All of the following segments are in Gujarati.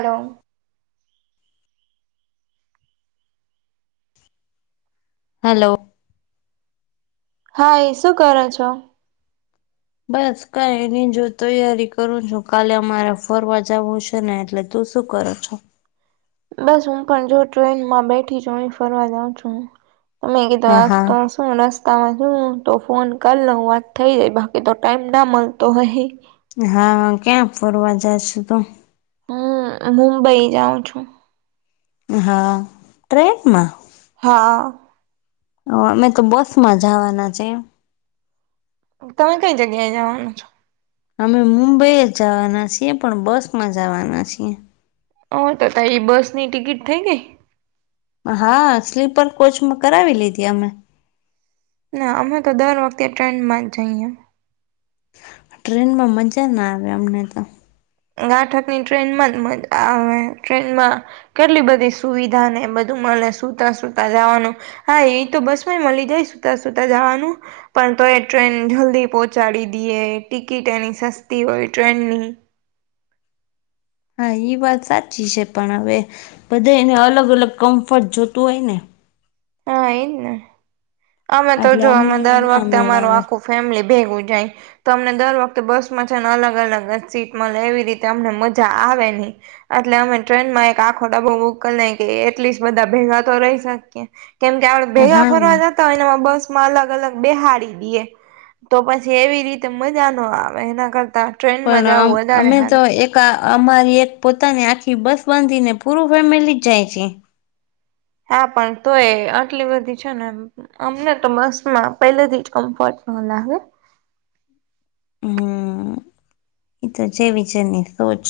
હલો. હલો. હાઈ શું કરો છો? બસ કઈ નઈ જો તૈયારી કરું છું કાલે અમારે ફરવા જવું છે ને એટલે તો શું કરો છો? બસ હું પણ જો ટ્રેનમાં બેઠી જ ફરવા જાઉં છું તમે કીધું હા હા આ શું રસ્તામાં છું તો ફોન કરી લઉ વાત થઈ જાય બાકી તો ટાઈમ ના મળતો હોય. હા ક્યાં ફરવા જાશું તો. હમ મુંબઈ જાઉં છું. હા ટ્રેનમાં? હા. હ અમે તો બસ માં જવાના છે. તમે કઈ જગ્યાએ જવાના છો? અમે મુંબઈ જ જવાના છીએ પણ બસ માં જવાના છીએ. હ તો તારી બસ ની ટિકિટ થઈ ગઈ. હા સ્લીપર કોચમાં કરાવી લીધી અમે. ના અમે તો દર વખતે ટ્રેનમાં જઈએ. ટ્રેનમાં મજા ના આવે અમને તો. ગાંઠકની ટ્રેનમાં જ આવે ટ્રેનમાં કેટલી બધી સુવિધા ને બધું મળને સુતા સુતા જવાનું. હા એ તો બસમાં મળી જાય સુતા સુતા જવાનું. પણ તો એ ટ્રેન જલ્દી પહોંચાડી દઈએ ટિકિટ એની સસ્તી હોય ટ્રેનની. હા એ વાત સાચી છે પણ હવે બધા એને અલગ અલગ કમ્ફર્ટ જોતું હોય ને. હા એઈજ ને અમે તો એટલે જો અમને અમે દર ના વખતે મેળ અમારું આવે આખું ફેમિલી ભેગું જાય. તો અમને દર વખતે બસમાં છે ને અલગ અલગ સીટમાં મલે એવી રીતે અમને મજા આવે નહી. એટલે અમે ટ્રેન માં એક આખો ડબો બુંક ના કે [unintelligible] બધા ભેગા તો રહી શકીએ. કેમ કે આપડ ભેગા હા ફરવા જતા હો એનામાં બસ માં અલગ અલગ બેહાડી દઈએ. તો પછી એવી રીતે મજા નો આવે એના કરતા પણ ટ્રેનમાં અમ જવું વધારે અમે તો સારું. એક [unintelligible] અમારી એક પોતાની આખી બસ બાંધીને પૂરું ફેમિલી જાય છે. હા પણ તો એ આટલી બધી છે ને અમને તો બસમાં પહેલેથી જ કમ્ફર્ટ ન લાગે. હમ એતો જેવી જેની સોચ.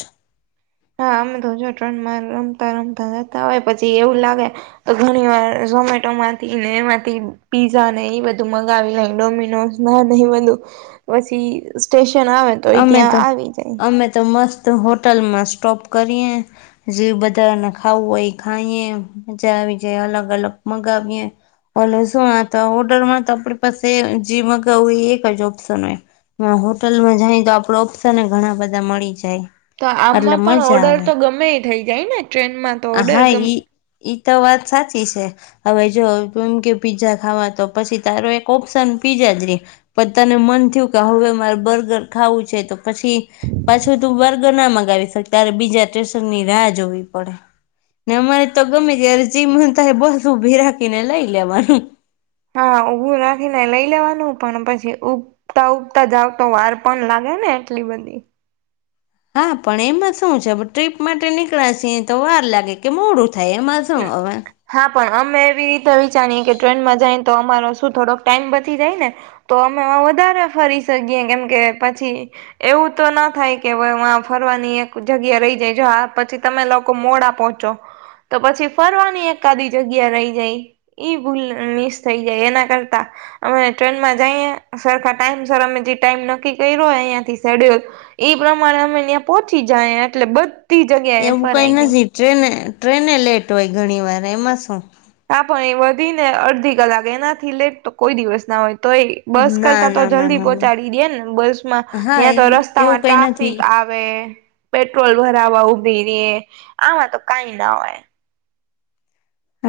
હા અમે તો જો ટ્રેન માં રમતા રમતા જતા હોય પછી એવું લાગે તો ઘણી વાર ઝોમેટો માંથી ને એમાંથી પીઝા ને એ બધું મગાવી લ ડોમિનોજ ના નહી બધું પછી સ્ટેશન આવે એ અમે ત્યાં તો આવી જાય. અમે તો મસ્ત હોટલમાં સ્ટોપ કરીએ. જે બધાને ખાવું હોય ખાઈએ મજા આવી જાય અલગ અલગ મગાવીએ. હલો શું આ તો ઓર્ડર માં તો આપણી પાસે જી મગાવું એ એક જ ઓપ્શન હે હ હોટલમાં જાય તો આપડો ઓપ્શન ઘણા બધા મળી જાય. તો એટલે આમમાં પણ મજા ઓર્ડર આવે તો ગમે ઈ થઇ જાય ને ટ્રેનમાં તો ઓર્ડર હા ગમ ઈ ઈ તો વાત સાચી છે. હવે જો એમ કે પીઝા ખાવા તો પછી તારો એક ઓપ્શન પીઝા જ રે. પણ તને મન થિયું કે હવે મારે બર્ગર ખાવું છે તો પછી પાછું તું બર્ગર ના મગાવી શક તારે બીજા સ્ટેશનની રાહ જોવી પડે. ને અ મરે તો ગમે ત્યારે જી મન થાય એ બસ ઊભી રાખીને લઈ લેવાનું હા ઊભું રાખીને લઈ લેવાનું પણ પછી ઉ- ઉતા ઉગતા જાવ તો વાર પણ લાગે ને એટલી બધી- હા પણ એમાં શું છે ટ્રીપ માટે નીકળાશીએ તો વાર લાગે કે મોડું થાય એમાં સુ હવે. હા પણ અમે એવી રીતે વિચારીએ કે ટ્રેનમાં જાયને તો અમારો શું થોડોક ટાઈમ બચી જાય ને. તો અમે વધારે ફરી શકીએ કેમ કે પછી એવું તો ના થાય કે [unintelligible] ફરવાની એક જગ્યા રહી જાય જો આ પછી તમે લોકો મોડા પહોંચો. તો પછી ફરવાની એકાદી જગ્યા રહી જાય ઈ ભૂલ મિસ થઈ જાય એના કરતા અમે ટ્રેનમાં જઈએ સરખા ટાઈમ સર અમે જે ટાઈમ નક્કી કર્યો અહીંયાથી શેડ્યુલ એ પ્રમાણે અમે ન્યા પહોચી જાય એટલે બધ એવું કઈ નથી ટ્રેને ટ્રેને લેટ હોય ઘણી વાર એમાં શું હા પણ એ વધી ને અડધી કલાક એનાથી લેટ તો કોઈ દિવસ ના હોય તો એ બસ ના કરતા તો ના ના જલ્દી ના ના પહોંચાડી દેન બસ માં હા ત્યાં તો એ એવું રસ્તામાં કઈ ટ્રાફિક નથી આ વે પેટ્રોલ ભરાવા ઉભી રે આમાં તો કાઈ ના હોય.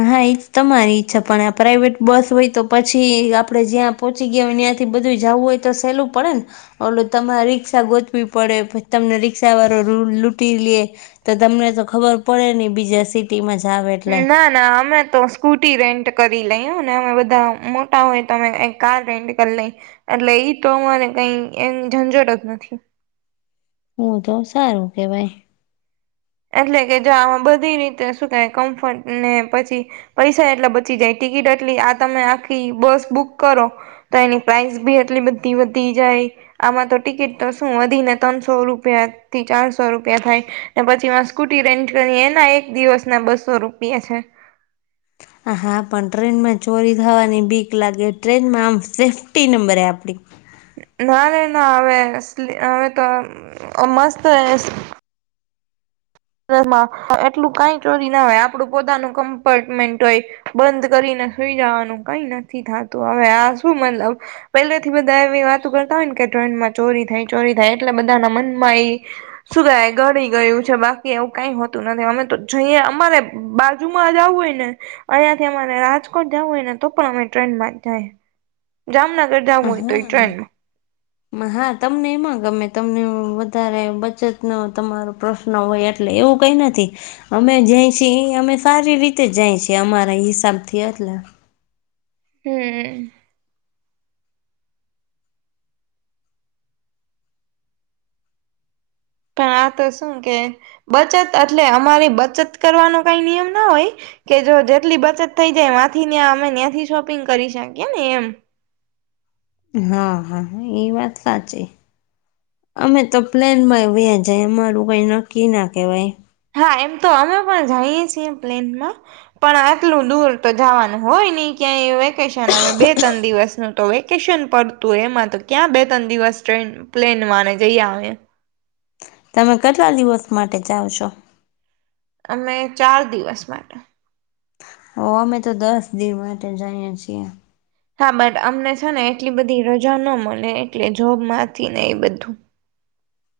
હા એ તમારી ઈચ્છા પણ આ પ્રાઇવેટ બસ હોય તો પછી આપણેે જ્યાં પહોંચી ગ્યા ને ઈયાંથી બધું જાવું હોય તો સહેલું પડેન ઓલુ તમારે રિક્ષા ગોતવી પડે પછી તમને રિક્ષા વાળો લુ લૂંટી લે તો તમને તો ખબર પડે ની બીજા સી ટી માં જાવે ના ના અમે તો સ્કૂટી રેન્ટ કરી લઈ અનેને અમે બધા મોટા હોય તો અમે કાર રેન્ટ કર લઈ. એટલે ઈ તો અમારે કઈ એન ઝંઝટ જ નથી. હુ તો સારું કેવાય એટલે કે જો આમાં બધી રીતે શું થાય કમ્ફર્ટ ને પછી પૈસા એટલા બચી જાય ટિકિટ એટલી આ તમે આખી બસ બુક કરો તો એની પ્રાઇસ બી એટલી બધી વધી જાય. આમાં તો ટિકિટ તો શું વધી ને ત્રણસો રૂપિયા થી ચારસો રૂપિયા થાય ને પ છીમાં સ્કૂટી રેન્ટ કરી એના એક દિવસ ના બસો રૂપિયા છે. હા પણ ટ્રેનમાં ચોરી થવાની બીક લાગે ટ્રેનમાં આમ સેફ્ટી નંબરે આપડી ના રે ના હવે અસલી હવે તો અ મસ્ત એસ ટ્રેન માં એટલું કઈ ચોરી ના હોય આપડું પોતાનું કમ્પાર્ટમેન્ટ હોય બંધ કરીને સુઈ જવાનું કઈ નથી થતું હવે આ શું મતલબ પહેલા થી બધા એવી વાતો કરતા હોય ને કે ટ્રેનમાં ચોરી થાય ચોરી થાય એટલે બધાના મનમાં એ શું ગાય ગણી ગયું છે બા. એવું કઈ હોતું નથી અમે તો જોઈ અમારે બાજુમાં જ આવું હોય ને અઈયા થી અમારે રાજકોટ જવું હોય ને તો પણ અમે ટ્રેનમાં જાય. જામનગર જ હ હામે [inaudible] હા તમને એમાં ગમે તમને વધારે બચતનો તમારો પ્રશ્ ન હોય એટલે એવું કઈ નથી. અમે જાય છી ઈ અમે સારી રીતે જાય છી એ અમારા હિસાબ થી એટલે હમ. પણ આ તો શું કે બચત એટલે અમારી બચત કરવાનો કઈ નિયમ ના હોય કે જો જેટલી બચત થઈ જાયથી અમે ત્યાંથી શોપિંગ કરી શકીએ ને એમ. હા હા એ વાત સાચી. અમે તો પ્લેન માં વ્યા જ અમારું કઈ નક્કી ના કહેવાય. હા એમ તો અમે પણ જઈએ છીએ પ્લેનમાં પણ આટલું દૂર તો જવાનું હોય નઈ ક્યાંય વેકેશન હવે બે ત્રણ દિવસ ન તો વેકેશન પડતું હોય એમાં તો ક્યાં બે ત્રણ દિવસ ટ્રેન પ્લેનમાંને જઈ આવે. તમે કેટલા દિવસ માટે જાઓ છો? અમે ચાર દિવસ માટે. ઓ અમે તો દસ દિિવમાં જાએ છીએ. હા બટ અમને છે ને એટલી બધી રજા ન મળે એટલે જોબ માંથી ને એ બધું.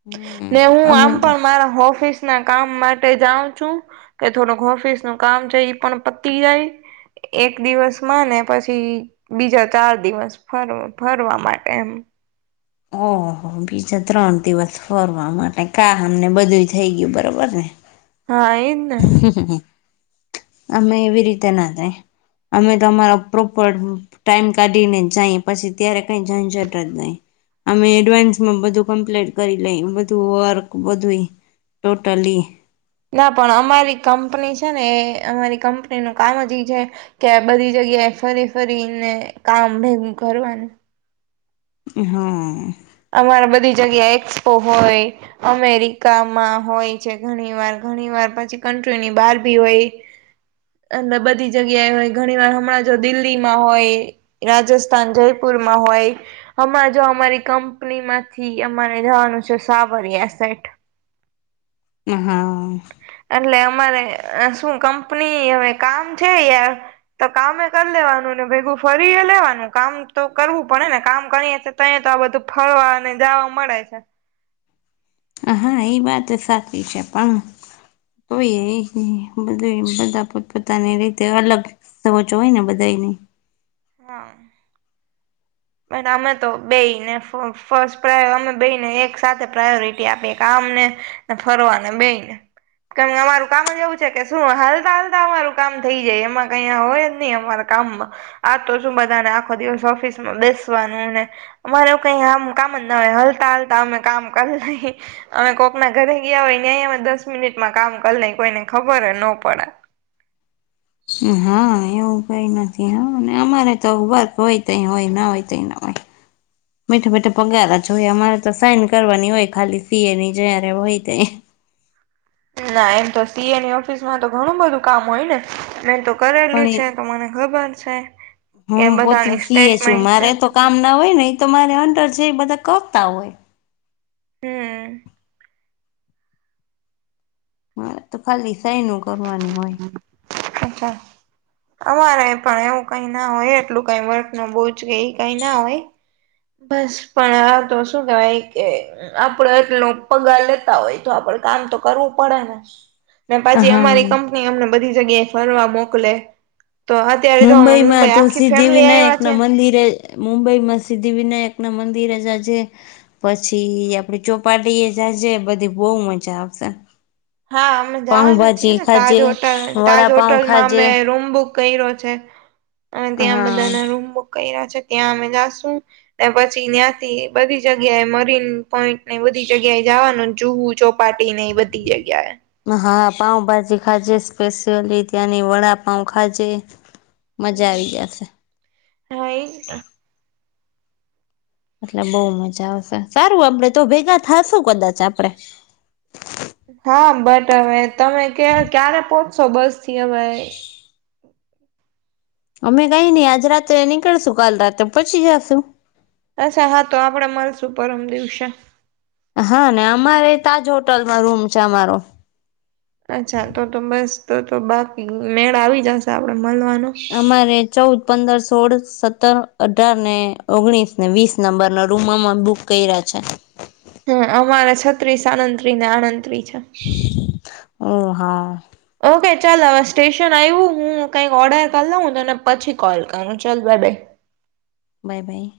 હમ ને હું અમે આમ તો પણ મારા ઓફિસ ના કામ માટે જાઉ છું કે થોડુંક ઓફિસ નું કામ છે પણ પતી જાય. એક દિવસ માં ને પછી બીજા ચાર દિવસ ફર ફરવા માટે એમ ઓહ બીજા ત્રણ દિવસ ફરવા માટે કા અમને બધું થઈ ગયું બરાબર ને? હા એમને હ અમે એવી રીતે ના થાય અમે તો અમારો પ્રોપર ટાઈમ કાઢી ને જાય પછી ત્યારે કઈ જઈ જટ જ નહી. અમે એડવાન્સમાં બધું કમ્પ્લીટ કરી લઈ બધું વર્ક બધું ટોટલી. ના પણ અમારી કંપની છે ને એ અમારી કંપની નું કામ જ એઈ છે કે બધી જગ્યાએ ફરી ફરી ને કામ ભેગું કરવાનું હા. અમારા બધી જગ્યા એક્સપો હોય. અમેરિકામાં હોય છે ઘણી વાર ઘણી વાર પછી કન્ટ્રીની બહાર ભી હોય અને બધી જગ્યાએ હોય ઘણી વાર હમણાં જો દિલ્હીમાં હોય રાજસ્થાન જયપુરમાં હોય હ જો અમારી ક પનીમાંથી અમારે જવાનું છે સાવરિયા સેટ હ હા. એટલે અમારે શું કંપની હવે કામ છે યાર તો કામે કરી લેવાનું ને ભેગું ફરી એ લેવાનું કામ તો કરવું પડે ને કામ કરી ત તો આ બધું ફરવા અને જાવા મળે છે હ હા એ વાત સાચી છે પણ કોય એ બધું એ બધા પોતપોતાની રીતે અલગ સચો હોય ને બધા ને. હા. બ અમે તો બેને ફસ્ટ પ્રાય અમે બેને એક સાથે પ્રાયોરિટી આપીએ કે અમને ફરવાને બેઈ ને. કે અમારું કામ જ એવું છે કે શું હલતા હલતા અમારું કામ થઈ જાય એમાં કયા હોય જ નહી અમારા કામમાં આ તો શું બધાને આખો દિવસ ઓફિસ માં બેસવાનું ને અમારે કઈ આમ કામ જ ન હોય હલતા હલતા અમે કામ કરી લઈ અમે કોકના ઘરે ગયા હોય ને અહી અમે દસ મિનિટમાં કામ કર નઈ કોઈને ખબર નો પડે. હા એવું કઈ નથી હા ને અમારે તો વર્ક હોય તઈ હોય ના હોયઈ ના હોય. મીઠો બેઠા પગાર જો હોય અમારે તો સાઈન કરવાની હોય ખાલી ફી એની જયારે હોય તે. ના એમ તો સી એની ઓફિસ માં તો ઘણું બધું કામ હોય ને મે તો કરેલું એ છે તો મને ખબર છે કે હું પોતે બધાની સી એ છું સ્ટેટમેન્ટ છે મારે તો કામ ના હોય ને એ તો મારે અંડર જ બધા કતા હોય હમ મારે તો ખાલી સાઈ ન કરવાની હોય અચ્છા. અમારે પણ એવું કઈ ના હોય એટલું કઈ વર્ક ન બહુજ કે એ કઈ ના હોય. બસ પણ આ તો શું કેવાય. કે આપડે એટલો પગાર લેતા હોય તો આપડે કામ તો કરવું પડે ને. પછી હા અમારી કંપની અમને બધી જગ્યાએ ફરવા મોકલે તો અત્યારે જો અમે મુંબઈ માં તો આખી ફેમિલી સિદ્ધિવિનાયક આવ્યા છે ના મંદિરે મુંબઈમાં સિદ્ધિવિનાયક ના મંદિર જા જે. પછી આપડે ચોપાટીએ જાજે બધી બહુ મજા આવશે. હા અમે જવાના છીએ પાઉભાજી ને તાજ ખાજે હોટલ તાજ વડાપાઉ હોટલમાં ખાજે અમે રૂમ બુક કયરો છે અને ત્યાં હા બધાના રૂમ બુક કરરા છે ત્યાં અમે જાશું. ને પછી ત્યાંથી બધી જગ્યાએ મરીન પોઈન્ટ ને બધી જગ્યાએ જવાનું જુહુ ચોક પાર્ટી ને એ બઘી જગ્યા એ. હા પાઉ ભાજી ખાજે સ્પેશિયલી ત્યાંની વડાપઉ ખાજે મજા હમ આવી જશે હા એજ તા. એટલે બહુ મજા આવશે સારું આપડે તો ભેગા થાશું કદાચ આપડે. હા બટ હવે તમે કયા ક્યારે પોહોચશો બસ થી હવે અમે કઈ નઈ આજ રાતે નીકળશું કાલ રાતે પોચી જાશું. અચ્છા હા તો આપડે મળશું પરમ દિવસે હા ને અમારે તાજ હોટલમાં રૂમ છે અમારો અચ્છા તો તો બસ તો તો બાકી મેળ આવી જાશે આપડે મળવાનો. અમારે. ચૌદ પંદર સોળ સત્તર અઢાર ને ઓગણીસ ને વીસ નંબરના નો રૂમમાં અમારુ બુક કેયરા છે. હમ અમારા છત્રીસ સળત્રીશ અળત્રી છે. ઓ હા. ઓકે ચાલ હવે સ્ટેશન આવ્યું હું કંઈક ઓર્ડર કરી લઉં તને પછી કોલ કરું ચલ બાય બાય. Bye by.